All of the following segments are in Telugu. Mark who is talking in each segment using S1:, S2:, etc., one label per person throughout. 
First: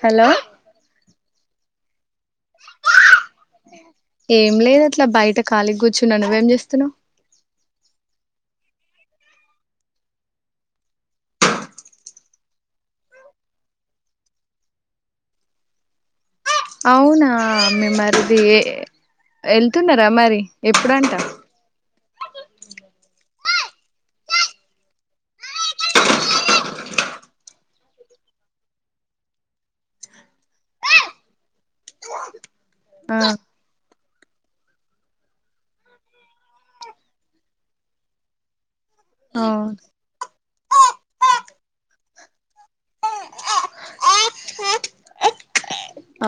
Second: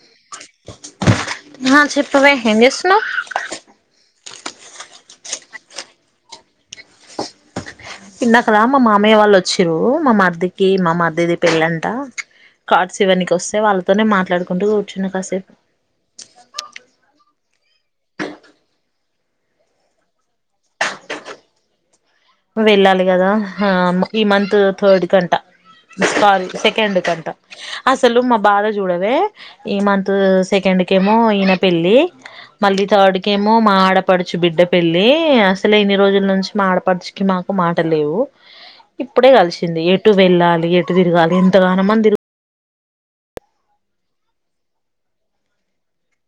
S1: హలో
S2: హా చెప్పవే ఏం చేస్తున్నావ్
S1: ఏం లేదు అట్లా బయట కాలి కూర్చున్న నువేం చేస్తున్నావు
S2: ఇందాక మా మామయ్య వాళ్ళు వచ్చిరు. మా మరిదికి మా మరిదిది పెళ్ళంట. కార్డ్స్ ఇవన్నీకి వస్తే వాళ్ళతోనే మాట్లాడుకుంటూ కూర్చున్నా కాసేపు
S1: అవునా మీ మరిది ఎ వెళ్తున్నారా మరి ఎప్పుడంట
S2: వెళ్ళాలి కదా హా ఈ మంత్ థర్డ్ కంట సారీ సెకెండ్ కంట అసలు మా బాధ చూడవే ఈ మంత్ సెకెం డ్ కేమో ఈన పెళ్లి మళ్ళీ థర్డ్
S1: ఆ
S2: కెమో మా ఆడపడుచు బిడ్డ పెళ్లి అసలు ఇన్ని రోజుల నుంచి మా ఆడపడుచు మాకు మాట లేవు ఇప్పుడే
S1: అవును
S2: కలిసింది. ఎటు వెళ్ళాలి. ఎటు తిరగాలి. ఎంతగాన మంది తి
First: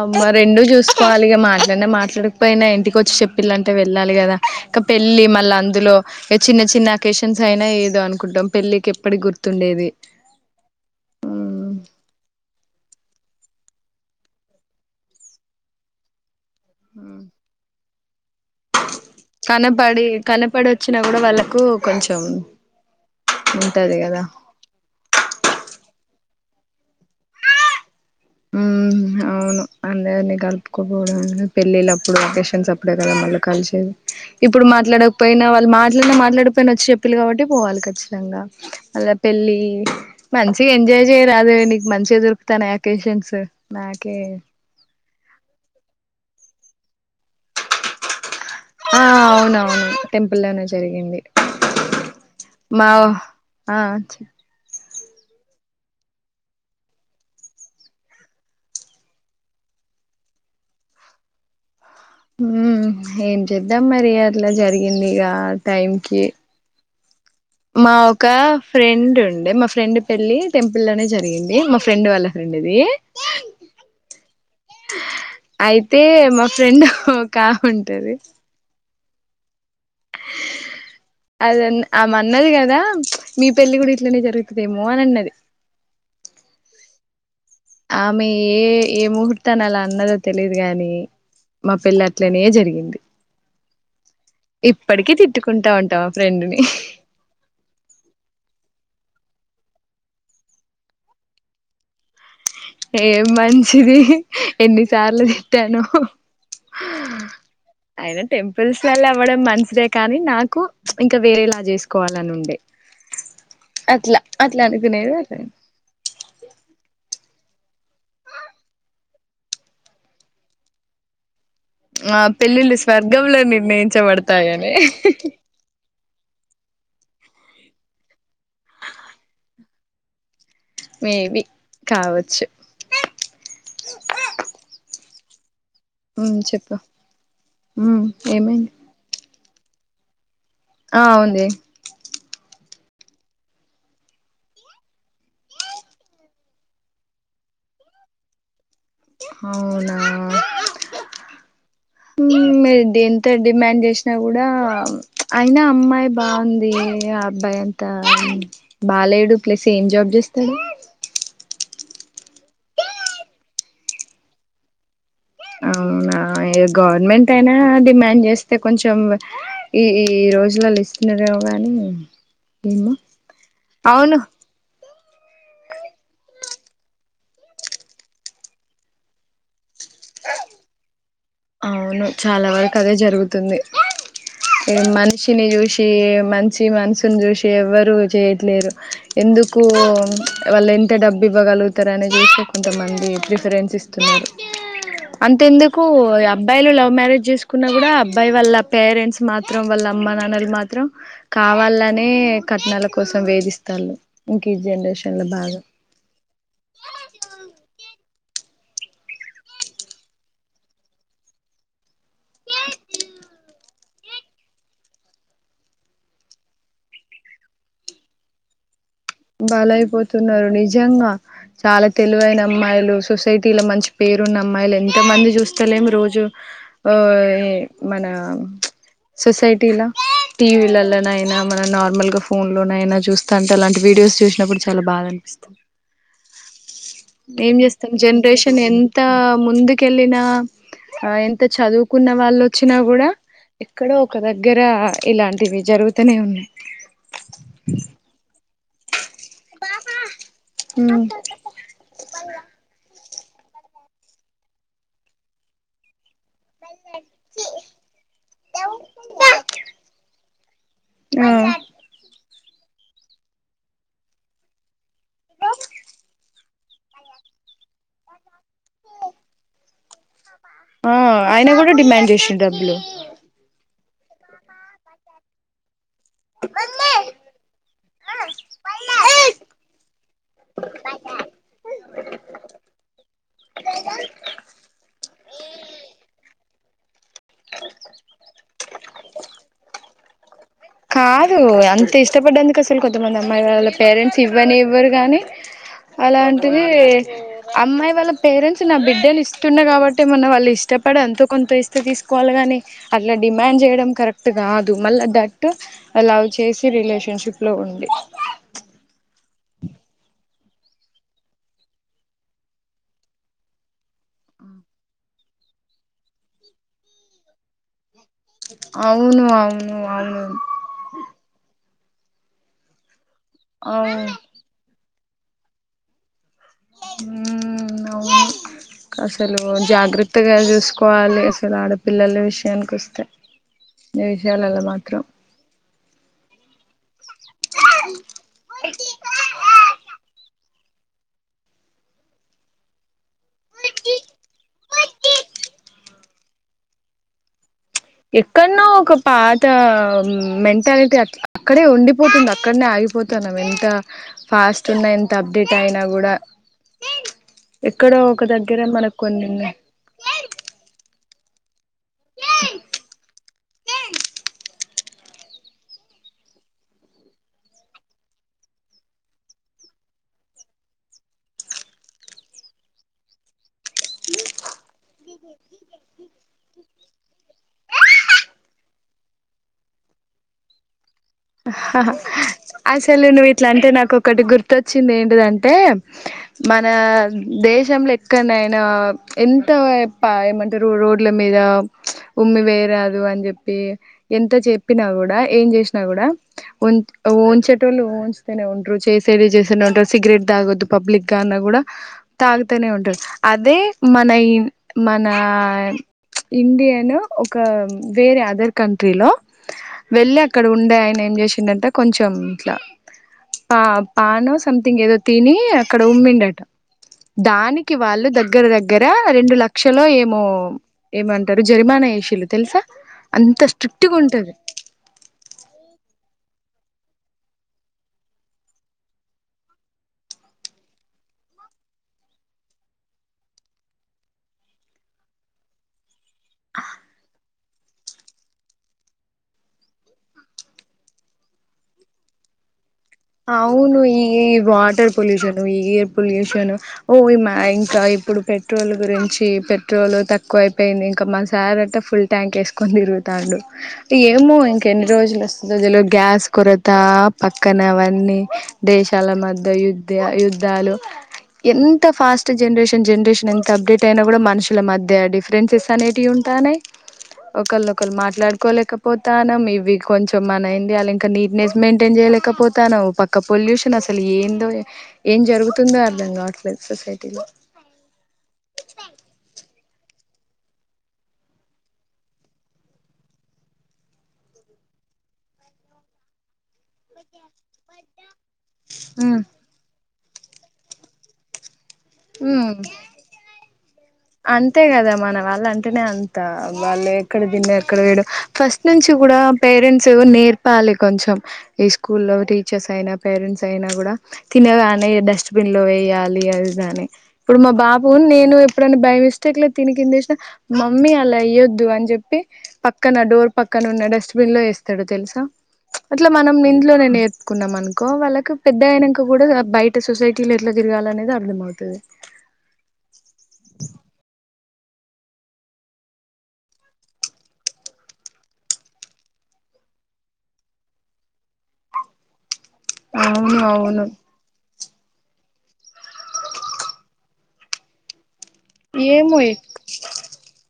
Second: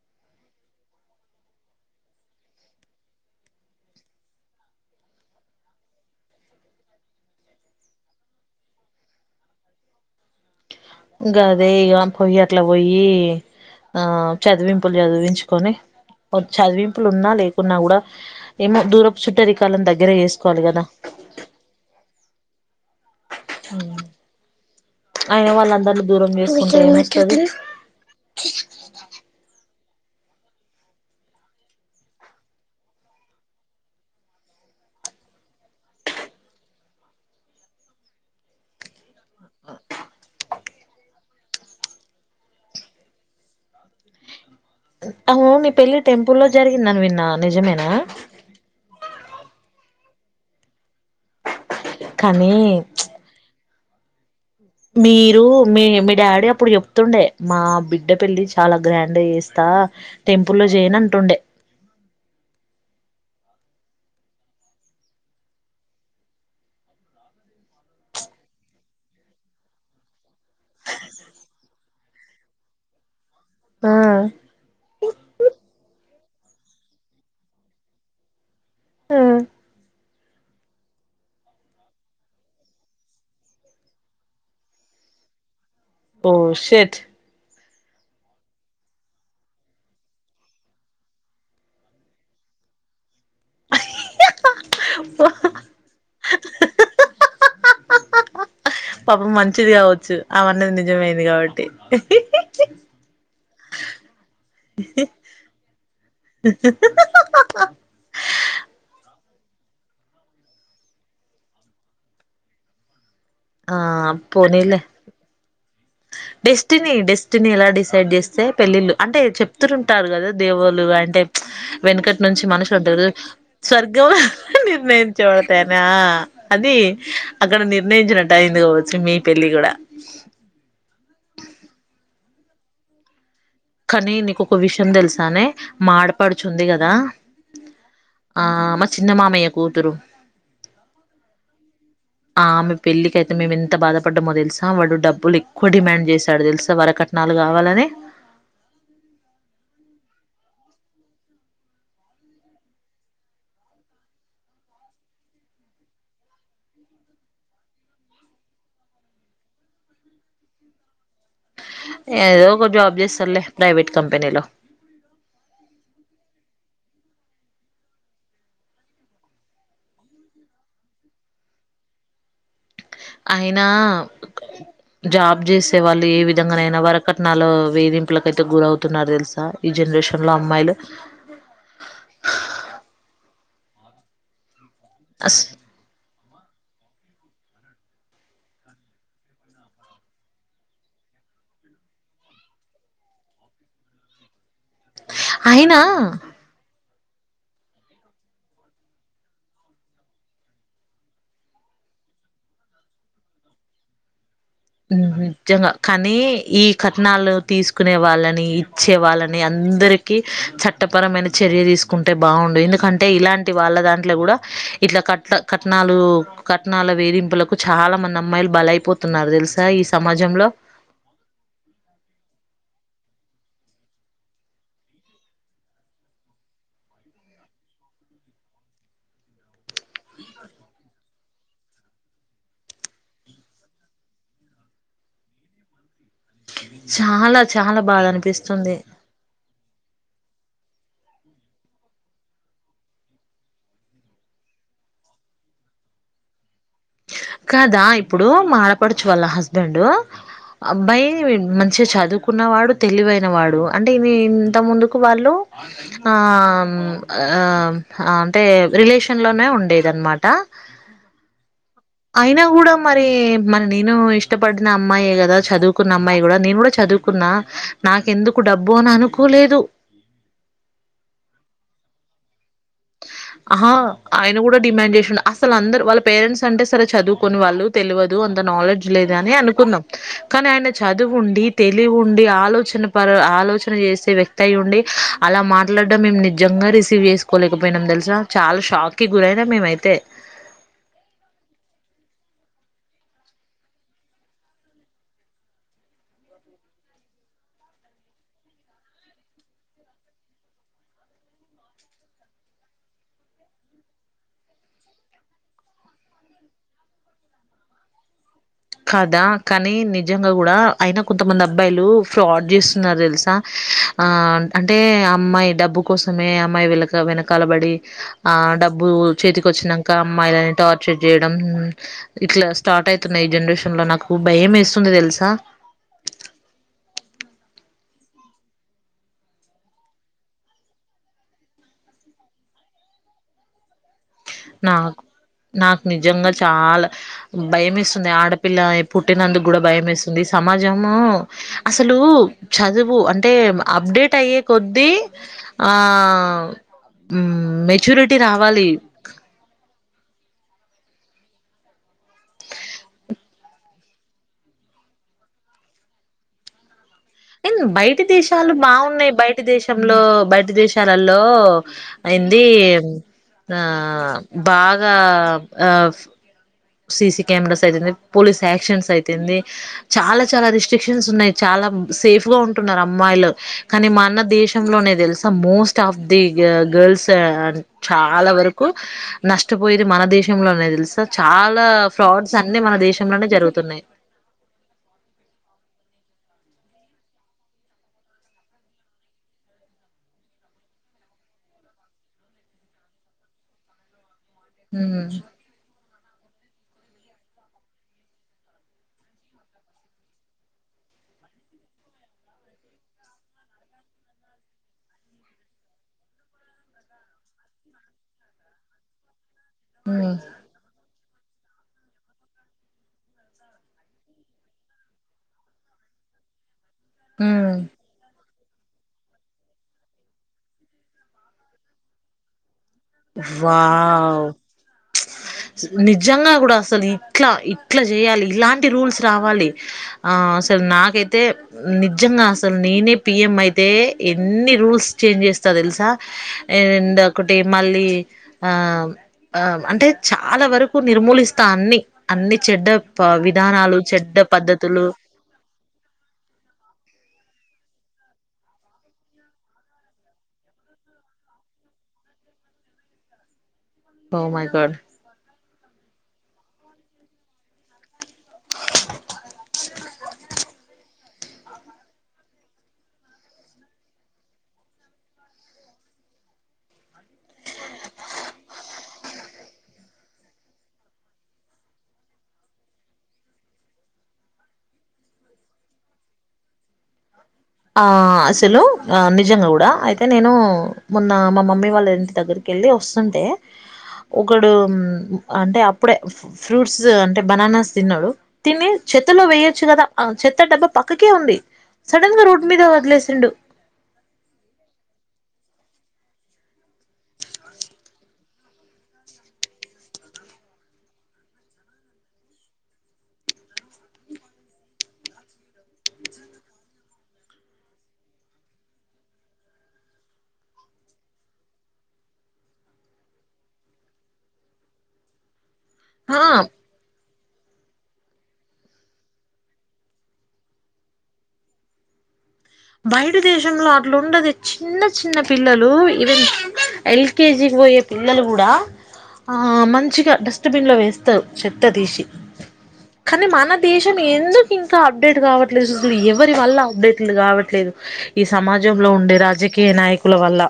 S1: అమ్మ రెండూ చూసుకోవాలి. ఈగ మాట్లాడిన మాట్లాడకపోయినా ఇంటికి వచ్చి చెప్పిల్లంట వెళ్ళాలి కదా. ఇంక పెళ్ళి మళ్ళ అందులో ఇక చిన్న చిన్న అకేషన్స్ అయినా ఏదో అనుకుంటాం. పెళ్ళికి ఎప్పటి గుర్తుండే ఎవీ
S2: గాదే ఇగ పోయత్ అట్లా పోయి ఆ చదివింపులు చదివించుకొని ఒ చదివింపులు ఉన్నా లేకున్నా కూడా ఏమో దూరపు చుట్టరి కాలన్
S1: కనపడి
S2: దగ్గర చేసుకోవాలి
S1: కనపడి
S2: కదా
S1: వచ్చినా కూడా వాళ్ళకు కొంచెం
S2: ఉ
S1: ఉంటది కదా
S2: అయిన వాళ్ళందర్ని దూరం చేసుకుంటే ఏం వస్తది
S1: ఊ అవును అందరినీ కలుపుకపోవడం పెళ్ళిళ్ళ అప్పుడు వకేషన్స్ అప్పుడే కదా మళ్ళీ కలిసేది ఇప్పుడు మ మాట్లాడకపోయినా వాళ్ళు మాట్లాడిన మాట్లాడకపోయినా వచ్చి చెప్పిలు కాబట్టి పోవాలి ఖచ్చితంగా అలా పెళ్ళి మంచిగా ఎంజాయ్ చేయరాదే నీకు మంచిగా దొరుకుతన్నాయి ఒకేషన్స్ నాకే
S2: అవును నీ పెళ్లి టెంపుల్లో జరిగింది అని విన్న నిజమేనా
S1: ఆ అవునవును టెంపుల్ల్లోనే జరిగింది
S2: కానీ
S1: మా ఆ చె
S2: మీరు మీ మీ డాడీ అప్పుడు చెప్తుండే మా బిడ్డ పెళ్లి చాలా గ్రాండ్ చేస్తా అ టెంపుల్ లో చేయన్ అంటుండే
S1: హ ఉ ఏం చేద్దాం మరి అట్లా జరిగింది ఇగ ఆ టైం కి మా ఒక ఫ్రెండ్ ఉండే మా ఫ్రెండ్ పెళ్ళి టెంపుల్ లోనే జరిగింది మా ఫ్రెండ్ వాళ్ళ ఫ్రెం అండ్ ఇది
S2: ఆ
S1: అయితే మా ఫ్రెండ్ ఒక ఆమె ఉంటది
S2: ఆ
S1: అదన్న ఆమ అన్నది కదా మీ పెళ్లి కూడా ఇట్లనే జరుగుతుదేమో అని అన్నది
S2: ఓ షట్
S1: ఆమె ఏ ఏ ముహూర్తాన అలా అన్నదో తెలిదు గాని మా పెళ్లి అట్లనే జరిగింది ఇప్పటికి తిట్టుకుంటా ఉంటా మా ఫ్రెండ్ని
S2: పాపం మంచిది కావచ్చు ఆమె అన్నది నిజమైంది కాబట్టి
S1: ఏం మంచిది ఎన్నిసార్లు తిట్టానొ అయిన టెంపుల్స్ లల్లా అవ్వడం మంచిదే కానీ నాకు ప్చ్ ఇంకా వేరేలా చేసుకోవాలని ఉండే
S2: ఆ
S1: అట్లా అట్లా
S2: పోనీలే
S1: అనుకునేది అట్లా
S2: డెస్టినీ డెస్ స్టినీ ఎలా డిసైడ్ చేస్తే పెళ్ళిళ్ళు అంటే చెప్తు ఉంటారు కదా దేవులు అంటే
S1: ఆ
S2: వెనుకట్ నుంచి
S1: పెళ్ళిళ్ళు
S2: మనుషులంటరు
S1: స్వర్గంలో
S2: స్వర్గం ల
S1: నిర్ణయించబడతాయని
S2: నిర్ణయించబడతాయనా అది అక్కడ నిర్ణయించినట్టు అయింది కావచ్చు మీ పెళ్ళి కూడా
S1: మే బి కావచ్చు
S2: కానీ నీకొక విషయం తెలుసానే మా
S1: మ్మ్
S2: ఆడపడుచుంది
S1: చెప్పు
S2: కదా
S1: మ్మ్
S2: ఆ
S1: ఏమైంది
S2: మా చిన్న మామయ్య కూతురు
S1: ఆ ఉంది
S2: ఆ ఆమె పెళ్లికి అయితే మేము ఎంత బాధపడ్డమో తెలుసా వాళ్ళు డబ్బులు ఎక్కువ డిమాండ్ చేసాడు తెలుసా వరక నాలుగు కావాలని
S1: అవునా ఉ మీర్ దంత డిమాండ్ చేసినా కూడా అయినా అమ్మాయి బాగుంది. అబ్బాయి అంతా బాలేడు. ప్లస్ ఏం జాబ్ చేస్తాడు.
S2: ఏదో ఒక జాబ్ చేస్తడ్లే ప్రైవేట్ కంపెనీలో
S1: అవునా ఎ గవర్నమెంట్ అయినా డిమాండ్ చేస్తే కొంచెం ఈ ఈ రోజుల లిస్తదేవోగాని
S2: అయినా జాబ్ చేసే వాళ్ళు ఏ విధ ధంగా నైనా వర కట్నాలు వేధింపులకైతే గురవుతున్నారు తెలుసా ఈ జనరేషన్లో అమ్మాయిలు
S1: అవును చాలా వరకు అదే జరుగుతుంది. ఎ
S2: అస్
S1: మనిషిని చూసి మంచి మనసును చూసి ఎవరు చేయట్లేరు. ఎందుకు వాళ్ళు ఎంత డబ్బి ఇవ్వగలుగుతారు. అనే చూస్తే కొంతమంది ప్రిఫరెన్స్ ఇస్తున్నారు.
S2: అయినా
S1: అంతేెందుకు యా లవ్ మ్యారేజ్ చేసుకున్న కూడా అబ్బాయి వాళ్ళ పేరెంట్స్ మాత్రం వాళ్ళ అమ్మ నాన్నలు మాత్రం కావా అల్లానే కట్నాల కోసం వేధిస్తాళ్ళు ఇంక ఈ జనరేషన్ లో బాగా
S2: నిజంగా కానీ ఈ కట్నాలు తీసుకునే వాళ్ళని ఇచ్చే వాళ్ళని అందరికి చట్టపరమైన చర్య తీసు కుంటే బాగుండు ఎందుకంటే ఇలాంటి వాళ్ళ దాన్ ఇట్లా కూడా ఇట్లా కట్ కట్నాలు కట్నాల వేధింపులకు చాలా మంది అమ్మాయిలు బలయిపోతున్నారు.
S1: బలైయిపోతున్నారు. నిజంగా చాలా తెలివైన అమ్మాయిలు సొసైటీలో మంచి పేరున్న అమ్మాయిలు ఎంత మంది చూస్తలేమి రోజు ఆ మన ఆ సొసైటీలా టీవీలల్లన అయినా మన నార్మల్ గా ఫోన్ లోన అయినా చూస్తా అంటే అలాంటి వీడియోస్ చూసినప్పుడు చాలా బాధ అనిపిస్తది.
S2: చాలా
S1: ఏం
S2: చాలా
S1: చేస్తాం
S2: బాధ
S1: జనరేషన్
S2: అనిపిస్తుంది
S1: ఎంత ముందుకెళ్ళినా ఆ ఎంత చదువుకున్న వాళ్ళు వచ్చినా కూడా ఎక్కడో ఒక దగ్గర ఇలాంటివి జరుగుతూనే ఉన్నాయి.
S2: కాదా ఇప్పుడు మా ఆడపడుచు వాళ్ళ హస్బెండ్ అబ్బాయి మంచిగా చదువుకున్న వాడు తెలివైన వాడు అంటే ఇమె ఇంత ముందుకు వాళ్ళు అం అం అంటే రిలేషన్లోనే ఉండేది అనమాట.
S1: అ
S2: అయినా కూడా మరి మరి నేను ఇష్టపడిన అమ్మాయే కదా చదువుకున్న అమ్మాయి కూడా నేను కూడా చదువుకున్నా నాకెందుకు డబ్బు అని అనుకోలేదు.
S1: ఉ ఆయన కూడా డిమాండ్ జేసిండ్
S2: ఆహా ఆయన కూడా డిమాండ్ చేసిండు అసలు అందరు వాళ్ళ పేరెంట్స్ అంటే సరే చదువుకొని వాళ్ళు తెల్వదు. అంత నాలెడ్జ్ లేదు అని అనుకున్నాం. కానీ ఆయన చదువు ఉండి తెలివి ఉండి ఆలోచన ప ఆలోచన చేసే వ్యక్తిఅయి ఉండి అలా మాట్లాడడం మేము నిజంగా రిసీవ్ చేసుకోలేకపోయినాం తెలుస. చాలా షాక్కి గురయినం మేం ఐతే
S1: కాదు అంత ఇష్టపడ్డందుకు అసలు కొంతమంది అమ్మాయి వాళ్ళ పేరెంట్స్ ఇవ్వనే ఇవ్వరు కానీ అలాంటిది అమ్మాయి వాళ్ళ పేరెంట్స్ నా బిడ్డనీ ఇస్తున్నా కాబట్టి ఏమన్నా వాళ్ళు ఇష్ పడి ఎంతో కొంత ఇస్తే తీసుకోవాలి కాని అట్లా డిమాండ్ చేయడం కరెక్ట్ కాదు మళ్ళ థా ట్ లవ్ చేసి రిలేషన్షిప్ లో ఉండి
S2: కదా కానీ నిజంగా కూడా అయినా కొంతమంది అబ్బాయిలు ఫ్రాడ్ చేస్తున్నారు తెలుసా. ఆ అంటే అమ్మాయి డబ్బు కోసమే అమ్మాయి వెల్లక వెనకాలబడి ఆ డబ్బు
S1: అవును
S2: చేతికి
S1: అవును
S2: వచ్చినంక
S1: అవును
S2: అమ్మాయిలని టార్చర్ చేయడం. ఇట్ల స్టార్ట్ అయితున్నాయి. ఈ జనరేషన్ లో
S1: అవును
S2: నాకు భయం వేస్తుంది తెలుసా
S1: ఉ అవును అసలు జాగ్రత్తగా చూసుకోవాలి అసలు ఆడపిల్లల విషయానికి వస్తే ఈ విశయాలల్లో మాత్రం
S2: నాకు నాకు నిజంగా చాలా భయం ఏస్తుంది. ఆడపిల్ల పుట్టినందుకు కూడా భయవేస్తుంది. సమాజము అసలు చదువు అంటే అప్డేట్ అయ్యే కొద్ది ఆ మ్
S1: ఎక్కడ్నో ఒక పా త మెంటాలిటీ అట్ల అక్కడే ఉండిపోతుంది. అక్కడనే ఆగిపోతాను మ ఎంత ఫాస్ట్ ఉన్న ఎంత అప్డేట్ అయినా కూడా
S2: అయి
S1: ఎక్కడో
S2: బయటి
S1: ఒక
S2: దేశాలు
S1: దగ్గర మనకు
S2: బాగున్నాయి బయటి
S1: కొన్ని
S2: దేశంలో బయటి దేశాలలో అయింది ఆ బాగా ఆ సిసి కెమెరాస్ అయితేంది, పోలీస్ యాక్షన్స్ అయితేంది చాలా చాలా రిస్ట్రిక్షన్స్ ఉన్నాయి. చాలా లం సేఫగా ఉంటున్నారు అమ్మాయిలు కానీ మన దేశం లోనే తెలుసా మోస్ట్ ఆఫ్ ది గా గల్స్ ఆ చాలా వరకు నష్టపోయేది మన దేశంలో తెలుసా చాలా
S1: అహ్హ్
S2: ఫ్రాడ్స్ అన్ని మన
S1: అసలు
S2: దేశంలోనే
S1: నువ్వు ఇట్లంటే
S2: జరుగుతున్నాయి
S1: నాకు ఒకటి గుర్తొచ్చింది ఏంటదంటే మన దేశంలో ఎక్కనయినా ఎంత ప ఏమంటారు రోడ్ల మీద నామ్ ప్చ్ ఉమ్మి వేయరాదు అని చెప్పి ఎంత చెప్పినా
S2: ఉమ్
S1: కూడా, ఏం చేసినా కూడా ఉన్ ఉంచేటోళ్ళు ఉంచునే ఉండ్రరు. చేసేడి చేస్తనే ఉంటారు సిగరెట్ తాగొద్దు పబ్లిక్ గా కూడా తాగుతూనే ఉంటరు అదే మన ఈ మన ప్చ్ ఇండియాను ఒక వేరే అదర్ కంట్రీలో
S2: ఉమ్
S1: వెళ్ళి అక్కడ ఉండే ఆయన ఏం చేసిండంటే కొంచెం ఇట్లా పా పానో సంథింగ్ ఏదో తిని అక్కడ ఉమ్మిండట.
S2: ఉమ్
S1: దానికి వాళ్ళు దగ్గ దగ్గర దగ్గర రెండు లక్షలు ఏమో ఏమంటారు జరిమానా వేసిలు తెలుసా? అంత స్ట్రిక్ట్ గా ఉంటది
S2: వావ్ ప్చ్ సు నిజంగా నిజంగా కూడా అసలు ఇట్లా ఇట్లా చేయాలి ఇలాంటి రూల్స్ రావాలి. ఆ అసలు నాక అయితే నిజంగా అసలు నేనే పిఎం అయితే ఎన్ని రూల్స్ చేంజ్ చేస్తా తెలుసా? అండ్ ఒకటి మళ్ళీ ఆ అ అంటే చాలా వరకు నిర్మూలిస్తా అన్ని అన్ని చెడ్డప్
S1: అవును ఈ వాటర్ పొల్యూషన్, ఈ ఏయిర్ పొల్యూషన్ ఓ మ ఇప్పుడు పెట్రోల్ గురించి పెట్రోల్ తక్కువ అయిపోయింది. ఇంకా మా సార్ అట్ట ఫుల్ ట్యాంక్ వేసుకుని తిరుగుతాండు
S2: ఓ
S1: ఏమో
S2: మై
S1: ఇంక
S2: గాడ్
S1: ఎన్ని రోజులు వస్తదో తెల్వదు. గ్యాస్ కొరత పక్కన అవన్నీ దేశాల మధ్య యుద్ధ యుద్ధాలు ఎంత ఫాస్ట్ జనరేషన్ జనరేషన్ ఎంత అప్డేట్ అయినా కూడా మనుషుల మధ్య డిఫరెన్సెస్ అనేవి ఉంటారు. నానే ఒకళ్ళ ఒకళ్లు మాట్లాడుకోలేకపోతానమ్ ఇవి కొంచెం మన ఇండియా ల్ల ఇంకా నీట్నెస్ మెయింటైన్ చే చేయలేక పోతనవ్ పక్క పొల్యూషన్ అసలు ఏందో ఏం జరుగుతుందో అర్థంగాట్లే సొసైటీలో?
S2: ఆ అసలు ఆ నిజంగా గుడా అయితే నేను మొన్న మా మమ్మీ వాళ్ళ ఇంటి దగ్గరికి వెళ్ళి వస్తుంటే ఒకడు అంటే అప్పుడే ఫ్రూట్స్ అంటే బనానాస్ తిన్నాడు. తిని
S1: ఉమ్
S2: చెత్తలో వేయొచ్చు కదా ఆ చెత్త డబ్బా పక్కకే ఉంది సడన్ గా రోడ్
S1: ఉమ్
S2: మీద వదిలేసిండు.
S1: అంతే కదా మన వాళ్ళ అంటేనే అంత వాళ్ళు ఎక్కడ తిన్న ఎక్కడ వేయ ఫస్ట్ నుంచి గుడా పేరెంట్స్ నేర్పాలి కొంచెం ఈ స్కూల్ లో టీచర్స్ అయినా, పేరెంట్స్ అయినా కూడా తినగానే డస్ట్బిన్ లో వేయాలి అది కాని ఇప్పుడు మా బాబు నేను అప్పుడుని బై మిస్టేక్ లో తిని కిందేసిన మమ్మీ అలా ఏయ్యొద్దు అని చెప్పి పక్కన డోర్ పక్కన నున్న డస్ట్బిన్ లో ఏస్తాడు తెలుసా ప్చ్ అట్ల
S2: ఆ
S1: మనం ఇంట్లో నే నేర్పి కున్నామ అనుకో వాళ్ళకి పెద్ద అయినంకా కూడా బయట సొసైటీలో ఎట్లా తిరగాలనేది అర్థం అవుతది.
S2: బయటక్ దేశంలో అట్లు ఉండది చిన్న చిన్న పిల్లలు ఈవెన్ ఎల్కేజీకి పోయే పిల్లలు కూడా ఆహ్ మంచిగా డస్ట్బిన్ లో వేస్తారు. చెత్త దీశి కాని
S1: అవును
S2: మన
S1: అవును
S2: దేశం ఎందు ఇంకా అప్డేట్ కావట్లేదు చూరు ఎవరి వల్ల అప్డేట్లు కావట్లేదు. ఈ సమాజంలో ఉండే
S1: ఏమో
S2: రాజకీయ నాయకుల వల్ల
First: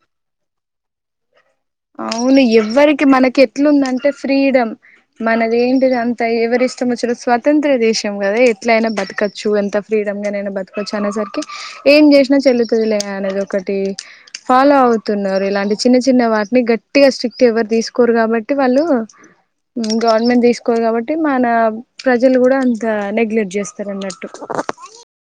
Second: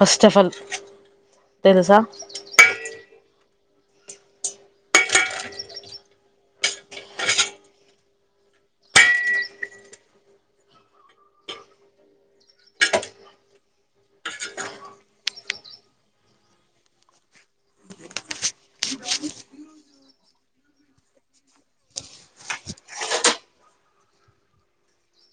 S2: ఫస్ట్ ఆఫ్ ఆల్ తెలుసా
S1: అవును ఎవ్వరికి మనకి ఎట్లుందంటే ఫ్రీడమ్ మనది ఏంటిది అంత ఎవరి ఇష్టం వచ్చారు స్వతంత్ర దేశం కదా ఎట్లయినా బతకొచ్చు ఎంత ఫ్రీడమ్ గానైనా బతకచ్చు అనేసరికి ఏం చేసినా చెల్తుందిలే అనేది ఒక ఒకటి ఫాలో అవుతున్నారు ఇలాంటి చిన్న చిన్న వ గట్టిగా స్ట్రిక్ట్ ఎవరు తీసుకోరు కాబట్టి వాళ్ళు గవర్నమెంట్ తీసుకోవాలి కాబట్టి మన ప్రజలు కూడా అంత నెగ్లెక్ట్ చేస్తారు అన్నట్టు